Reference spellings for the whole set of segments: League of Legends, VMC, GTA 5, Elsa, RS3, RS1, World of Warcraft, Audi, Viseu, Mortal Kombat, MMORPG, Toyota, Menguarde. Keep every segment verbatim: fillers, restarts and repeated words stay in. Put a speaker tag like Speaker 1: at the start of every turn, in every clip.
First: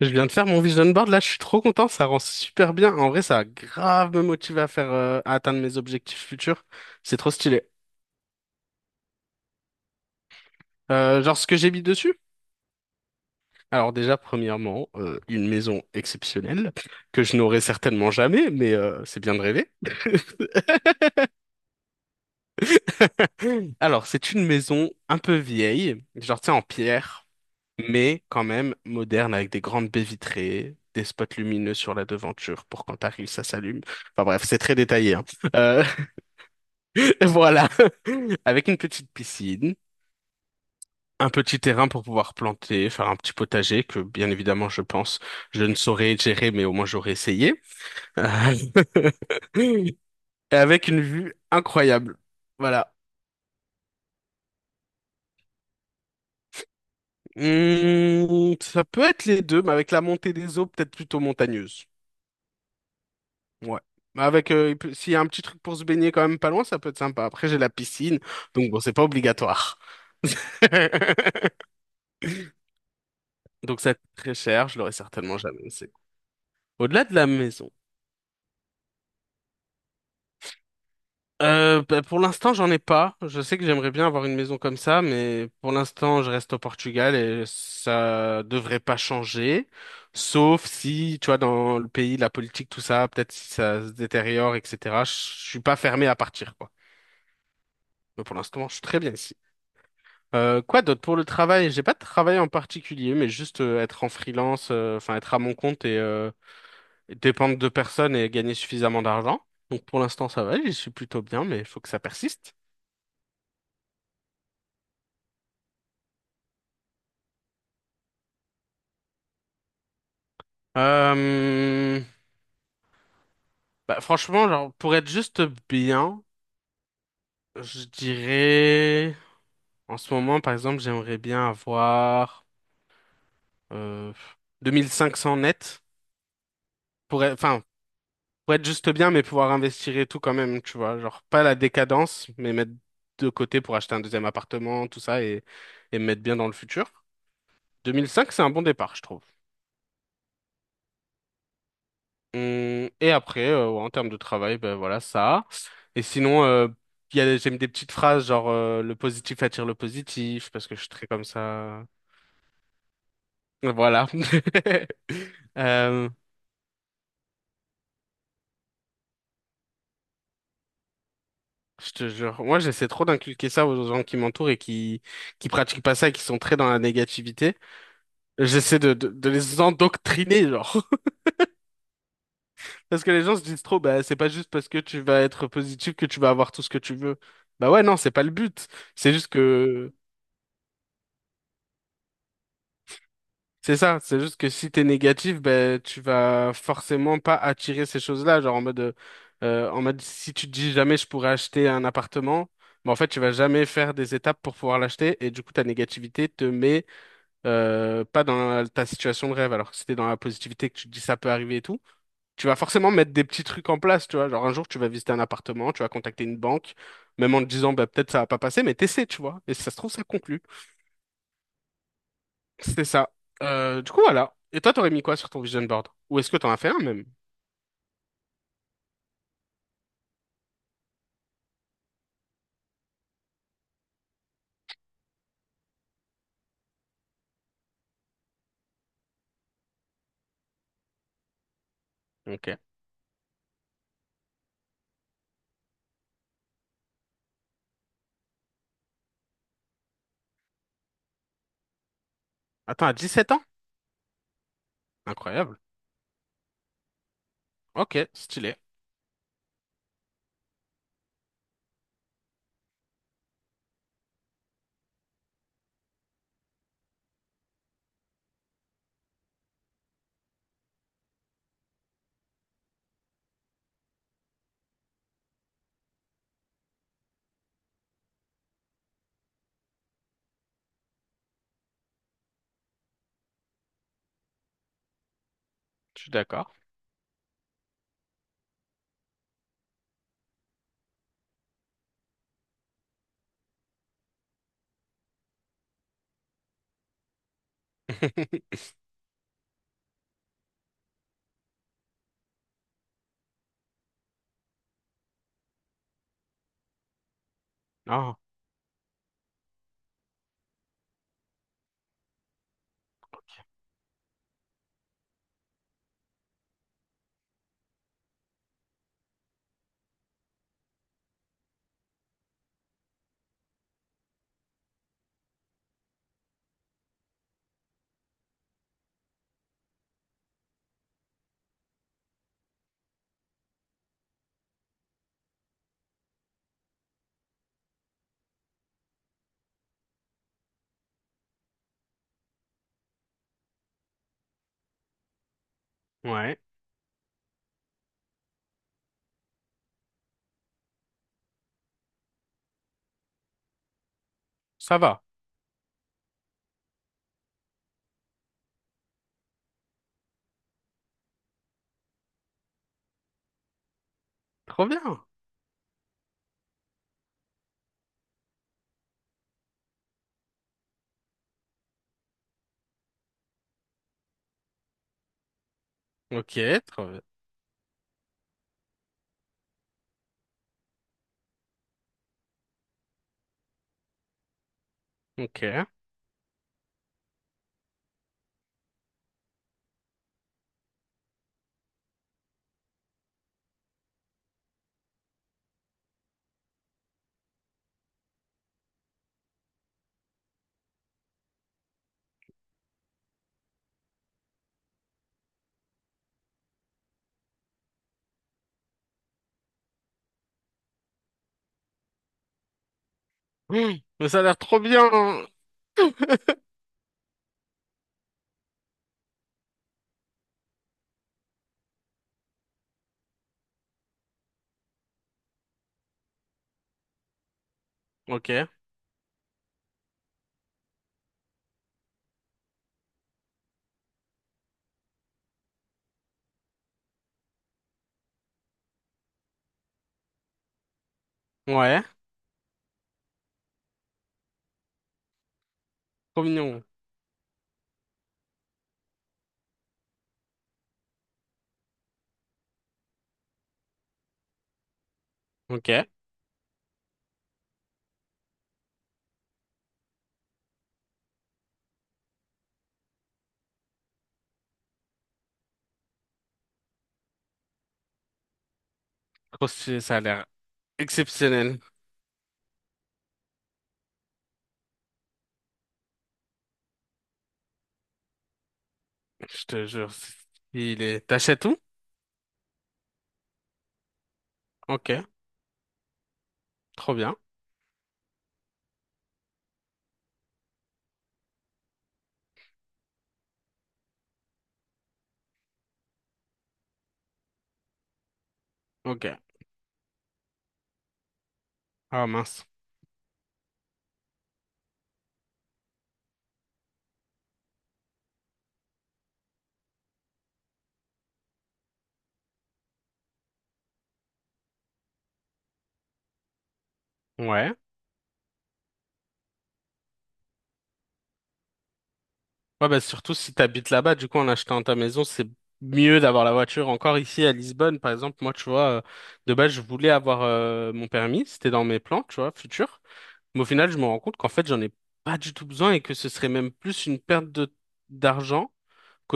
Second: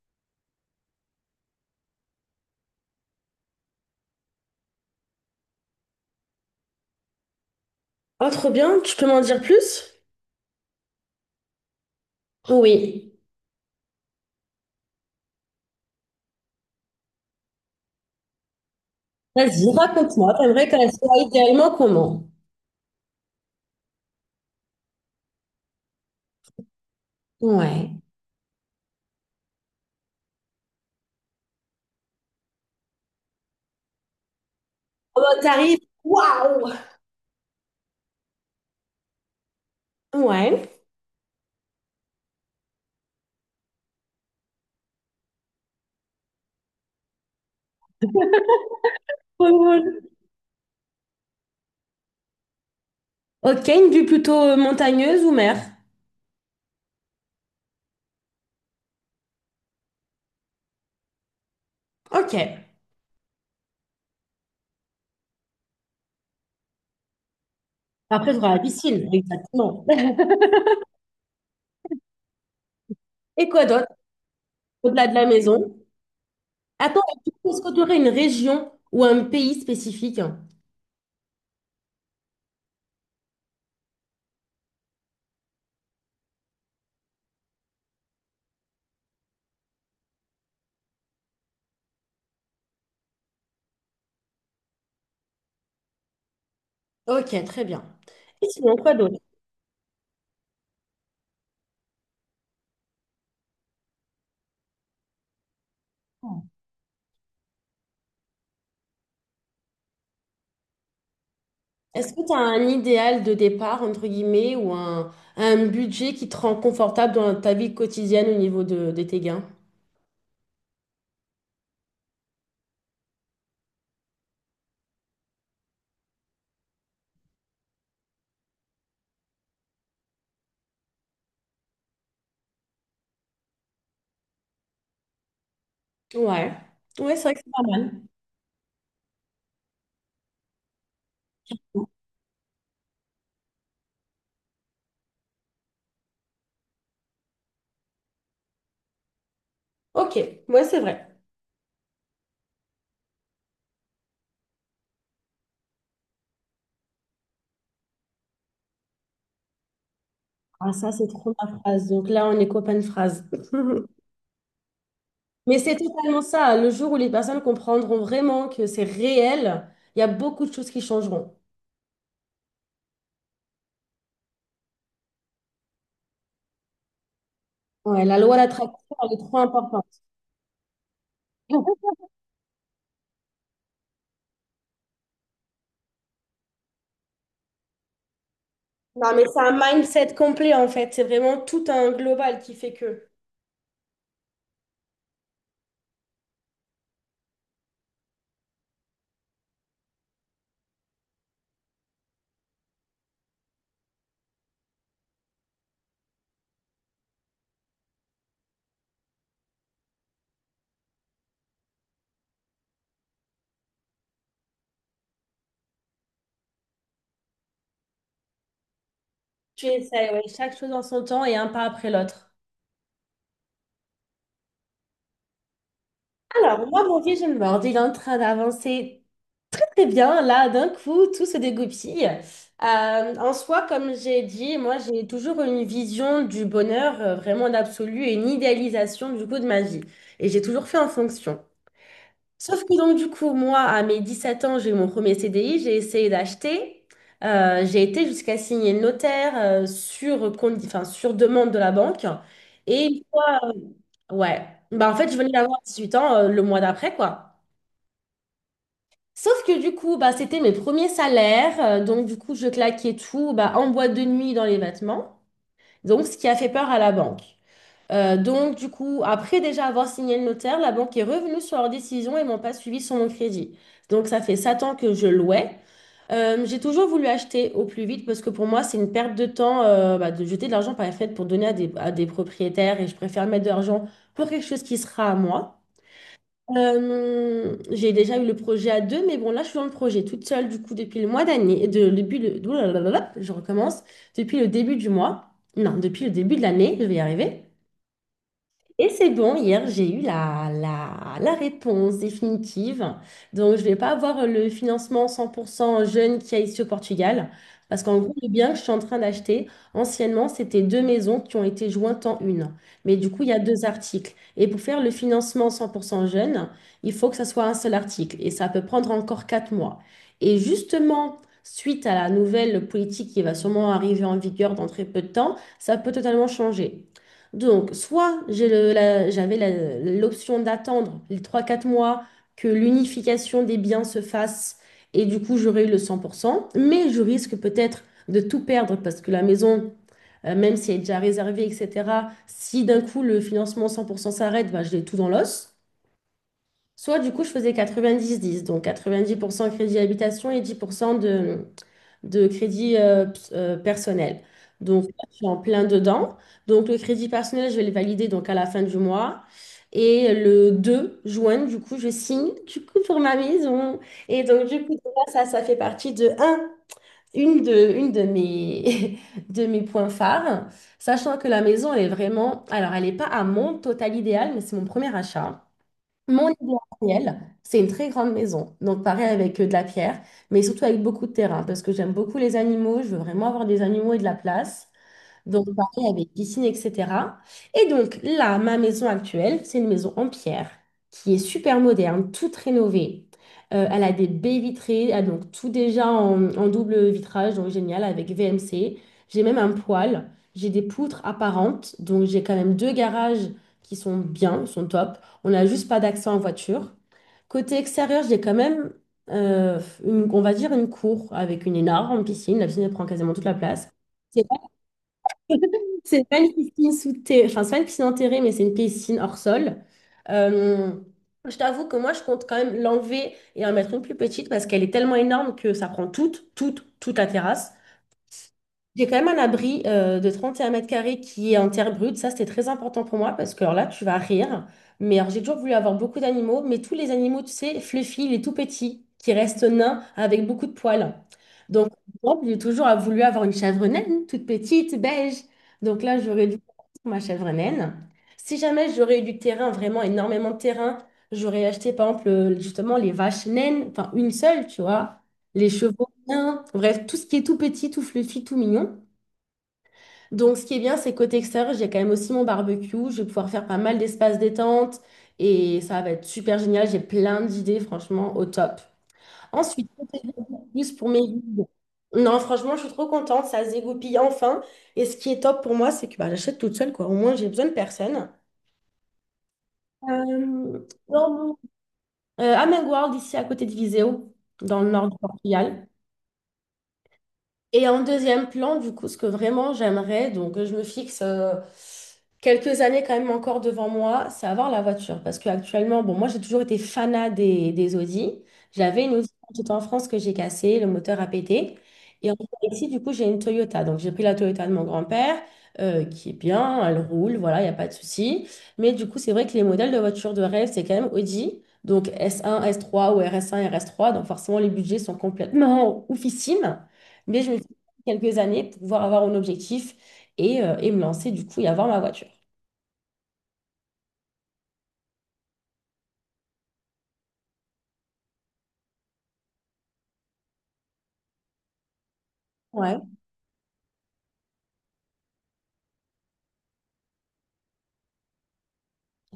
Speaker 1: Je viens de faire mon vision board, là, je suis trop content, ça rend super bien. En vrai, ça a grave me motivé à faire, euh, à atteindre mes objectifs futurs. C'est trop stylé.
Speaker 2: Ah, trop bien, tu peux m'en dire plus?
Speaker 1: Euh, genre, ce que j'ai mis dessus?
Speaker 2: Oui.
Speaker 1: Alors déjà, premièrement, euh, une maison exceptionnelle, que je n'aurai certainement jamais, mais euh, c'est bien de
Speaker 2: Vas-y,
Speaker 1: rêver.
Speaker 2: raconte-moi, t'aimerais qu'elle soit idéalement comment?
Speaker 1: Alors, c'est une maison un peu vieille, genre, tu sais, en pierre,
Speaker 2: Ouais.
Speaker 1: mais quand même moderne, avec des grandes baies vitrées, des spots lumineux sur la devanture pour quand t'arrives, ça s'allume. Enfin bref, c'est très détaillé,
Speaker 2: Oh,
Speaker 1: hein.
Speaker 2: bah, t'arrives,
Speaker 1: Euh,
Speaker 2: waouh!
Speaker 1: Voilà. Avec une petite piscine,
Speaker 2: Ouais.
Speaker 1: un petit terrain pour pouvoir planter, faire un petit potager que, bien évidemment, je pense, je ne saurais gérer, mais au moins j'aurais essayé. Euh,
Speaker 2: Trop
Speaker 1: Et
Speaker 2: drôle.
Speaker 1: avec une vue incroyable. Voilà.
Speaker 2: Ok, une vue plutôt euh, montagneuse ou mer?
Speaker 1: Hmm, ça peut être les deux, mais avec la montée des eaux, peut-être plutôt montagneuse.
Speaker 2: Ok.
Speaker 1: Ouais. Mais avec, euh, il peut- s'il y a un petit truc pour se baigner quand même pas loin, ça peut être sympa. Après, j'ai la piscine,
Speaker 2: Après, tu la
Speaker 1: donc bon, c'est pas
Speaker 2: piscine,
Speaker 1: obligatoire.
Speaker 2: exactement. Et quoi
Speaker 1: Donc
Speaker 2: d'autre,
Speaker 1: ça coûte très cher, je l'aurais
Speaker 2: au-delà de la
Speaker 1: certainement jamais.
Speaker 2: maison? Attends,
Speaker 1: Au-delà de la
Speaker 2: est-ce
Speaker 1: maison.
Speaker 2: que tu aurais une région ou un pays spécifique?
Speaker 1: Euh, bah, pour l'instant, j'en ai pas. Je sais que j'aimerais bien avoir une maison comme ça, mais pour l'instant, je reste au Portugal et ça devrait pas changer. Sauf si, tu vois, dans le pays, la politique, tout ça, peut-être si ça se détériore, et cetera. Je suis pas fermé à partir, quoi.
Speaker 2: Ok, très bien.
Speaker 1: Mais pour
Speaker 2: Et
Speaker 1: l'instant, je
Speaker 2: sinon,
Speaker 1: suis
Speaker 2: quoi
Speaker 1: très bien
Speaker 2: d'autre?
Speaker 1: ici. Euh, quoi d'autre pour le travail? J'ai pas de travail en particulier, mais juste euh, être en freelance, euh, enfin être à mon compte et euh, dépendre de personnes et gagner suffisamment d'argent. Donc pour l'instant, ça va, je suis plutôt bien, mais il faut que ça
Speaker 2: Est-ce que tu as
Speaker 1: persiste.
Speaker 2: un idéal de départ, entre guillemets, ou un, un budget qui te rend confortable dans ta vie quotidienne au niveau de, de tes gains?
Speaker 1: Euh, Bah, franchement, genre, pour être juste bien, je dirais, en ce moment, par exemple, j'aimerais bien avoir euh, deux mille cinq cents net,
Speaker 2: Ouais. Ouais, c'est
Speaker 1: pour
Speaker 2: vrai
Speaker 1: être,
Speaker 2: que c'est
Speaker 1: enfin,
Speaker 2: pas mal.
Speaker 1: pour être juste bien, mais pouvoir investir et tout quand même, tu vois, genre, pas la décadence, mais mettre de côté pour acheter un deuxième appartement, tout ça, et, et me mettre bien dans le futur. deux mille cinq, c'est un bon départ, je trouve.
Speaker 2: Ok, ouais, c'est vrai.
Speaker 1: Hum, Et après, euh, ouais, en termes de travail, ben voilà ça. Et sinon, euh, il y a, j'aime des petites phrases genre euh, le positif attire le positif parce
Speaker 2: Ah,
Speaker 1: que je suis
Speaker 2: ça,
Speaker 1: très
Speaker 2: c'est
Speaker 1: comme
Speaker 2: trop ma
Speaker 1: ça.
Speaker 2: phrase. Donc là, on est copain de phrase.
Speaker 1: Voilà.
Speaker 2: Mais c'est
Speaker 1: Euh,
Speaker 2: totalement ça. Le jour où les personnes comprendront vraiment que c'est réel, il y a beaucoup de choses qui changeront.
Speaker 1: je te jure, moi j'essaie trop d'inculquer ça aux gens qui m'entourent et qui qui pratiquent pas ça et qui sont très dans la négativité.
Speaker 2: Ouais, la loi
Speaker 1: J'essaie de,
Speaker 2: d'attraction,
Speaker 1: de
Speaker 2: elle est
Speaker 1: de
Speaker 2: trop
Speaker 1: les
Speaker 2: importante.
Speaker 1: endoctriner genre parce que les gens se disent trop bah c'est pas juste parce que tu vas être positif que tu vas avoir tout ce que tu veux. Bah ouais non c'est pas le but. C'est
Speaker 2: Non, mais
Speaker 1: juste
Speaker 2: c'est un
Speaker 1: que
Speaker 2: mindset complet en fait. C'est vraiment tout un global qui fait que
Speaker 1: C'est ça, c'est juste que si t'es négatif, ben tu vas forcément pas attirer ces choses-là, genre en mode euh, euh, en mode si tu te dis jamais je pourrais acheter un appartement, ben en fait tu vas jamais faire des étapes pour pouvoir l'acheter et du coup ta négativité te met euh, pas dans ta situation de rêve. Alors que si t'es dans la positivité que tu te dis ça peut arriver et tout, tu vas forcément mettre des petits trucs en place, tu vois. Genre un jour tu vas visiter un appartement, tu vas contacter une banque, même en te disant bah peut-être ça va pas passer, mais t'essaies, tu vois. Et si
Speaker 2: tu
Speaker 1: ça se trouve ça
Speaker 2: essaies, ouais,
Speaker 1: conclut.
Speaker 2: chaque chose en son temps et un pas après l'autre.
Speaker 1: C'est ça. Euh, du coup, voilà. Et toi, t'aurais mis quoi sur ton vision board? Ou est-ce que t'en as
Speaker 2: Alors,
Speaker 1: fait un
Speaker 2: moi, mon
Speaker 1: même?
Speaker 2: vision board, il est en train d'avancer très très bien. Là, d'un coup, tout se dégoupille. Euh, en soi, comme j'ai dit, moi, j'ai toujours une vision du bonheur euh, vraiment d'absolu et une idéalisation du coup de ma vie. Et j'ai toujours fait en fonction.
Speaker 1: Ok.
Speaker 2: Sauf que donc, du coup, moi, à mes dix-sept ans, j'ai eu mon premier C D I, j'ai essayé d'acheter. Euh, j'ai été jusqu'à signer le notaire euh, sur, condi- enfin, sur demande de la banque. Et
Speaker 1: Attends, à
Speaker 2: une
Speaker 1: dix-sept
Speaker 2: fois,
Speaker 1: ans?
Speaker 2: euh, ouais, bah, en fait, je venais d'avoir
Speaker 1: Incroyable.
Speaker 2: dix-huit ans euh, le mois d'après, quoi.
Speaker 1: Ok, stylé.
Speaker 2: Sauf que du coup, bah, c'était mes premiers salaires. Euh, donc, du coup, je claquais tout bah, en boîte de nuit dans les vêtements. Donc, ce qui a fait peur à la banque. Euh, donc, du coup, après déjà avoir signé le notaire, la banque est revenue sur leur décision et m'ont pas suivi sur mon crédit. Donc, ça fait sept ans que je louais. Euh, j'ai toujours voulu acheter au plus vite parce que pour moi, c'est une perte de temps euh, bah, de jeter de l'argent par les fenêtre pour donner à des, à des propriétaires et je préfère mettre de l'argent pour quelque chose qui sera à moi.
Speaker 1: Je suis d'accord.
Speaker 2: Euh, j'ai déjà eu le projet à deux, mais bon, là, je suis dans le projet toute seule, du coup, depuis le mois d'année, de, depuis le, ouh là là là là, je recommence, depuis le début du mois, non, depuis le début de l'année, je vais y arriver. Et c'est bon, hier, j'ai eu la, la, la réponse définitive. Donc, je ne vais pas avoir le financement cent pour cent jeune qui a ici au Portugal. Parce qu'en gros,
Speaker 1: Ah,
Speaker 2: le bien que je suis en train d'acheter, anciennement, c'était deux maisons qui ont été jointes en une. Mais du coup, il y a deux articles. Et pour faire le financement cent pour cent jeune, il faut que ça soit un seul article. Et ça peut prendre encore quatre mois. Et justement, suite à la nouvelle politique qui va sûrement arriver en vigueur dans très peu de temps, ça peut totalement changer. Donc, soit j'ai le- la- j'avais la- l'option d'attendre les trois quatre mois que l'unification des biens se fasse et du coup j'aurais eu le cent pour cent, mais je risque peut-être de tout perdre parce que la maison, euh, même si elle est déjà réservée, et cetera, si d'un coup le financement cent pour cent s'arrête, bah, je l'ai tout dans l'os.
Speaker 1: ouais.
Speaker 2: Soit du coup je faisais quatre-vingt-dix dix, donc quatre-vingt-dix pour cent crédit habitation et dix pour cent de crédit euh, ps- euh, personnel.
Speaker 1: Ça
Speaker 2: Donc, là,
Speaker 1: va.
Speaker 2: je suis en plein dedans. Donc, le crédit personnel, je vais le valider donc à la fin du mois. Et le deux juin, du coup, je signe du coup pour ma maison. Et donc, du
Speaker 1: Trop
Speaker 2: coup,
Speaker 1: bien.
Speaker 2: là, ça, ça fait partie de un, une de, une de mes, de mes points phares. Sachant que la maison, elle est vraiment... Alors, elle n'est pas à mon total idéal, mais c'est mon premier achat. Mon
Speaker 1: Ok,
Speaker 2: idéal,
Speaker 1: trop bien.
Speaker 2: réel, c'est une très grande maison. Donc, pareil avec euh, de la pierre, mais surtout avec beaucoup de terrain parce que j'aime beaucoup les animaux. Je veux vraiment avoir des animaux et de la place.
Speaker 1: Ok.
Speaker 2: Donc, pareil avec piscine, et cetera. Et donc, là, ma maison actuelle, c'est une maison en pierre qui est super moderne, toute rénovée. Euh, elle a des baies vitrées, elle a donc tout déjà en, en double vitrage, donc génial, avec V M C. J'ai même un poêle, j'ai des poutres apparentes, donc j'ai quand même deux garages qui sont bien, sont top. On n'a juste pas d'accès en voiture. Côté extérieur, j'ai quand même, euh, une- on va dire, une cour avec une énorme piscine. La piscine, elle prend quasiment toute la place.
Speaker 1: Mmh, mais ça a l'air trop bien.
Speaker 2: C'est pas une piscine sous terre, enfin, c'est pas une piscine enterrée, mais c'est une piscine hors sol. Euh, je t'avoue que moi, je compte quand même l'enlever et en mettre une plus petite parce qu'elle est tellement énorme que ça prend toute, toute, toute la terrasse.
Speaker 1: Ok.
Speaker 2: J'ai quand même un abri euh, de trente et un mètres carrés qui est en terre brute. Ça, c'était très important pour moi parce que alors là, tu vas rire. Mais alors, j'ai toujours voulu avoir beaucoup d'animaux, mais tous les animaux, tu sais, fluffy, les tout petits, qui restent nains avec beaucoup de poils. Donc,
Speaker 1: Ouais.
Speaker 2: par exemple, j'ai toujours voulu avoir une chèvre naine, toute petite, beige. Donc là,
Speaker 1: Trop
Speaker 2: j'aurais dû
Speaker 1: mignon.
Speaker 2: prendre ma chèvre naine. Si jamais j'aurais eu du terrain, vraiment énormément de terrain, j'aurais acheté, par exemple, euh, justement, les vaches naines, enfin, une seule, tu vois, les
Speaker 1: Ok.
Speaker 2: chevaux. Bien. Bref, tout ce qui est tout petit, tout fluffy, tout mignon. Donc, ce qui est bien, c'est côté extérieur, j'ai quand même aussi mon barbecue. Je vais pouvoir faire pas mal d'espace détente et ça va être super génial. J'ai plein d'idées, franchement, au top.
Speaker 1: Trop
Speaker 2: Ensuite,
Speaker 1: stylé, ça
Speaker 2: côté
Speaker 1: a l'air
Speaker 2: plus pour mes vides.
Speaker 1: exceptionnel.
Speaker 2: Non, franchement, je suis trop contente. Ça se dégoupille enfin. Et ce qui est top pour moi, c'est que bah, j'achète toute seule, quoi. Au moins, j'ai besoin de personne.
Speaker 1: Je te jure. c'est-
Speaker 2: Euh,
Speaker 1: Il est...
Speaker 2: dans mon-
Speaker 1: T'achètes tout?
Speaker 2: euh, à Menguarde, ici à côté de Viseu, dans le nord
Speaker 1: Ok.
Speaker 2: du Portugal.
Speaker 1: Trop bien.
Speaker 2: Et en deuxième plan, du coup, ce que vraiment j'aimerais, donc euh, je me fixe euh, quelques années quand même encore devant moi, c'est avoir la voiture. Parce qu'actuellement, bon, moi j'ai toujours été fanat des, des Audi. J'avais une
Speaker 1: Ok.
Speaker 2: Audi quand j'étais en France que j'ai cassée, le moteur a pété.
Speaker 1: Ah
Speaker 2: Et en
Speaker 1: mince.
Speaker 2: ici, du coup, j'ai une Toyota. Donc j'ai pris la Toyota de mon grand-père, euh, qui est bien, elle roule, voilà, il n'y a pas de souci. Mais du coup, c'est vrai que les modèles de voitures de rêve, c'est quand même Audi. Donc s un, s trois ou R S un, rs trois. Donc forcément, les budgets sont complètement oufissimes. Mais je me
Speaker 1: Ouais.
Speaker 2: quelques années pour pouvoir avoir un objectif et, euh, et me lancer du coup et avoir ma voiture.
Speaker 1: Ouais, bah surtout si t'habites là-bas, du coup, en achetant ta maison, c'est mieux d'avoir la voiture. Encore ici à Lisbonne, par exemple, moi, tu vois, euh, de base, je voulais avoir euh, mon permis, c'était dans mes plans, tu vois,
Speaker 2: Ouais,
Speaker 1: futurs. Mais au final, je me rends compte qu'en fait, j'en ai pas du tout besoin et que ce serait même plus une perte de d'argent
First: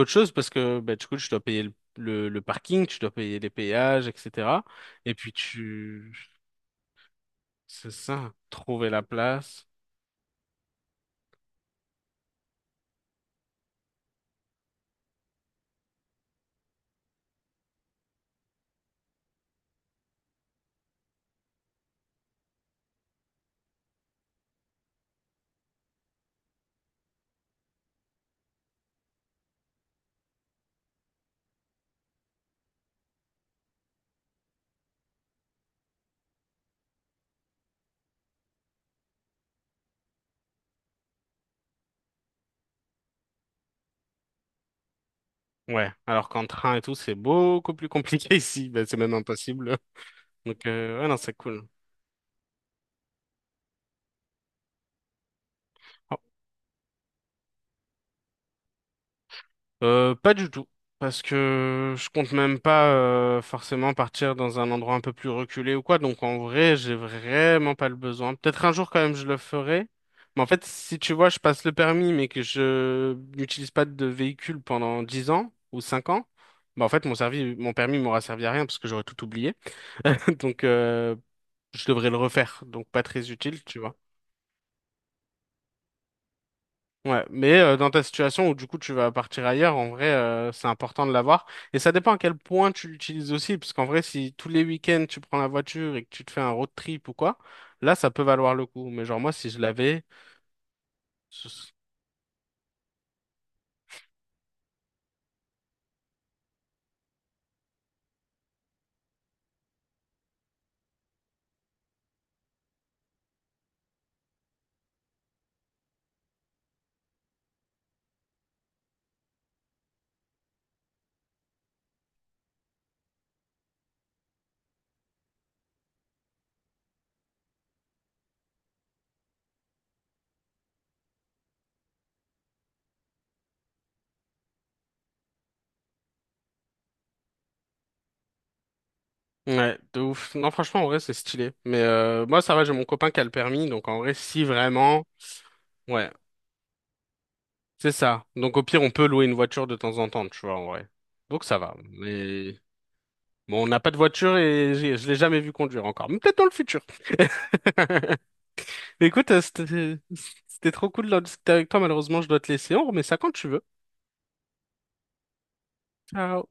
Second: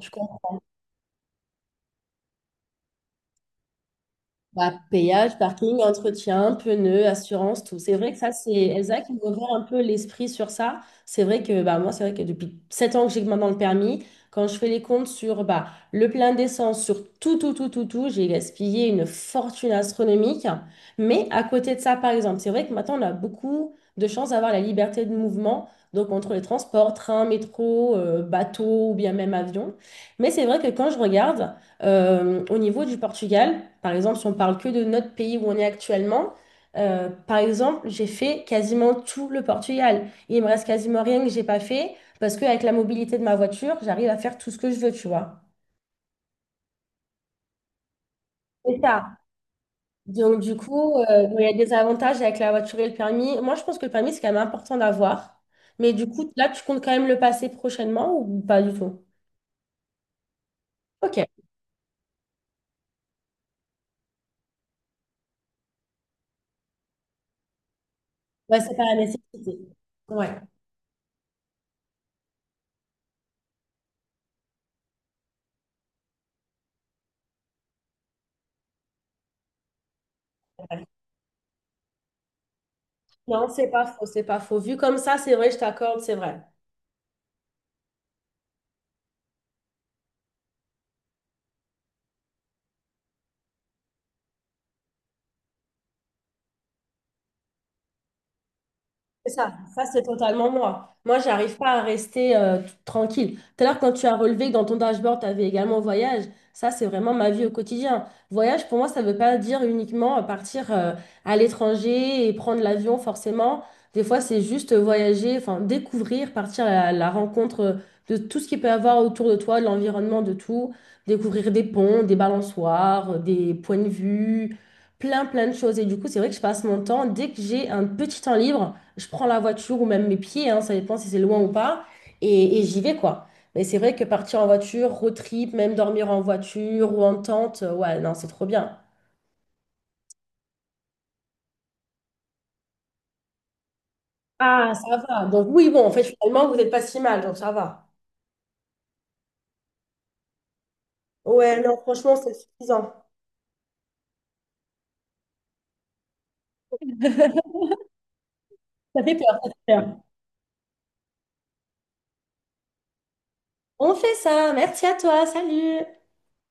Speaker 2: je
Speaker 1: chose parce que, bah, du coup, tu dois payer le, le, le parking, tu dois payer les péages, et cetera.
Speaker 2: Bah,
Speaker 1: Et puis,
Speaker 2: péage, parking,
Speaker 1: tu,
Speaker 2: entretien, pneus, assurance, tout.
Speaker 1: c'est
Speaker 2: C'est vrai que ça,
Speaker 1: ça,
Speaker 2: c'est
Speaker 1: trouver
Speaker 2: Elsa
Speaker 1: la
Speaker 2: qui m'a ouvert un
Speaker 1: place.
Speaker 2: peu l'esprit sur ça. C'est vrai que bah, moi, c'est vrai que depuis sept ans que j'ai maintenant le permis, quand je fais les comptes sur bah, le plein d'essence, sur tout, tout, tout, tout, tout, j'ai gaspillé une fortune astronomique. Mais à côté de ça, par exemple, c'est vrai que maintenant, on a beaucoup de chance d'avoir la liberté de mouvement, donc entre les transports, train, métro, euh, bateau ou bien même avion. Mais c'est vrai que quand je regarde, euh, au niveau du Portugal, par exemple, si on parle que de notre pays où on est actuellement, euh, par exemple, j'ai fait quasiment tout le Portugal. Il me reste quasiment rien que j'ai pas fait parce qu'avec la mobilité de ma voiture, j'arrive à faire tout ce que je veux, tu vois.
Speaker 1: Ouais, alors qu'en train et tout, c'est beaucoup plus compliqué ici.
Speaker 2: C'est
Speaker 1: Bah, c'est même
Speaker 2: ça.
Speaker 1: impossible.
Speaker 2: Donc, du
Speaker 1: Donc,
Speaker 2: coup,
Speaker 1: euh, ouais, non,
Speaker 2: euh,
Speaker 1: c'est
Speaker 2: bon, il y a
Speaker 1: cool.
Speaker 2: des avantages avec la voiture et le permis. Moi, je pense que le permis, c'est quand même important d'avoir. Mais du
Speaker 1: Oh.
Speaker 2: coup, là, tu comptes quand même le passer prochainement ou pas du tout?
Speaker 1: Euh, pas du tout,
Speaker 2: Ok.
Speaker 1: parce que je compte même pas euh, forcément partir dans un endroit un peu plus reculé ou quoi. Donc, en vrai, j'ai vraiment pas le besoin.
Speaker 2: Ouais,
Speaker 1: Peut-être un
Speaker 2: c'est pas
Speaker 1: jour,
Speaker 2: la
Speaker 1: quand même, je le
Speaker 2: nécessité.
Speaker 1: ferai.
Speaker 2: Ouais.
Speaker 1: Mais en fait, si tu vois, je passe le permis, mais que je n'utilise pas de véhicule pendant dix ans ou cinq ans, bah, en fait, mon servi, mon permis m'aura servi à rien parce que j'aurais tout oublié. Donc, euh, je devrais le refaire. Donc, pas très
Speaker 2: Non,
Speaker 1: utile,
Speaker 2: c'est
Speaker 1: tu
Speaker 2: pas
Speaker 1: vois.
Speaker 2: faux, c'est pas faux. Vu comme ça, c'est vrai, je t'accorde, c'est vrai.
Speaker 1: Ouais, mais euh, dans ta situation où du coup tu vas partir ailleurs, en vrai, euh, c'est important de l'avoir. Et ça dépend à quel point tu l'utilises aussi, parce qu'en vrai, si tous les week-ends tu prends la voiture et que tu te fais un road trip ou quoi, là, ça peut valoir le coup. Mais genre moi,
Speaker 2: C'est
Speaker 1: si
Speaker 2: ça,
Speaker 1: je
Speaker 2: ça c'est
Speaker 1: l'avais,
Speaker 2: totalement moi. Moi, j'arrive pas
Speaker 1: ce-
Speaker 2: à rester euh, t- tranquille. Tout à l'heure, quand tu as relevé que dans ton dashboard, tu avais également voyage, ça c'est vraiment ma vie au quotidien. Voyage, pour moi, ça veut pas dire uniquement euh, partir euh, à l'étranger et prendre l'avion forcément. Des fois, c'est juste voyager, enfin découvrir, partir à la rencontre de tout ce qu'il peut y avoir autour de toi, de l'environnement, de tout. Découvrir des ponts, des balançoires, euh, des points de vue, plein, plein de choses. Et du coup, c'est vrai que je passe mon temps, dès que j'ai un petit temps libre, je prends la voiture ou même mes pieds, hein, ça dépend si c'est loin ou pas, et, et j'y vais quoi. Mais c'est vrai que partir en voiture, road trip, même dormir en voiture ou en tente, euh, ouais, non, c'est trop bien.
Speaker 1: ouais, de ouf. Non, franchement, en vrai, c'est stylé. Mais euh, moi, ça va, j'ai mon copain qui a le permis, donc en vrai, si
Speaker 2: Ah, Ça
Speaker 1: vraiment,
Speaker 2: va. Donc oui, bon, en fait,
Speaker 1: ouais,
Speaker 2: finalement, vous n'êtes pas si mal, donc ça va.
Speaker 1: c'est ça. Donc au pire, on peut louer une voiture de temps en temps, tu vois, en vrai. Donc ça
Speaker 2: Ouais,
Speaker 1: va.
Speaker 2: non, franchement, c'est
Speaker 1: Mais
Speaker 2: suffisant.
Speaker 1: bon, on n'a pas de voiture et j'ai- je l'ai jamais vu conduire encore. Mais peut-être dans le futur.
Speaker 2: Ça
Speaker 1: Mais
Speaker 2: fait
Speaker 1: écoute,
Speaker 2: peur,
Speaker 1: euh,
Speaker 2: ça fait peur.
Speaker 1: c'était c'était trop cool de discuter avec toi. Malheureusement, je dois te laisser. On remet ça quand tu veux.
Speaker 2: On fait ça. Merci à toi. Salut.
Speaker 1: Ciao.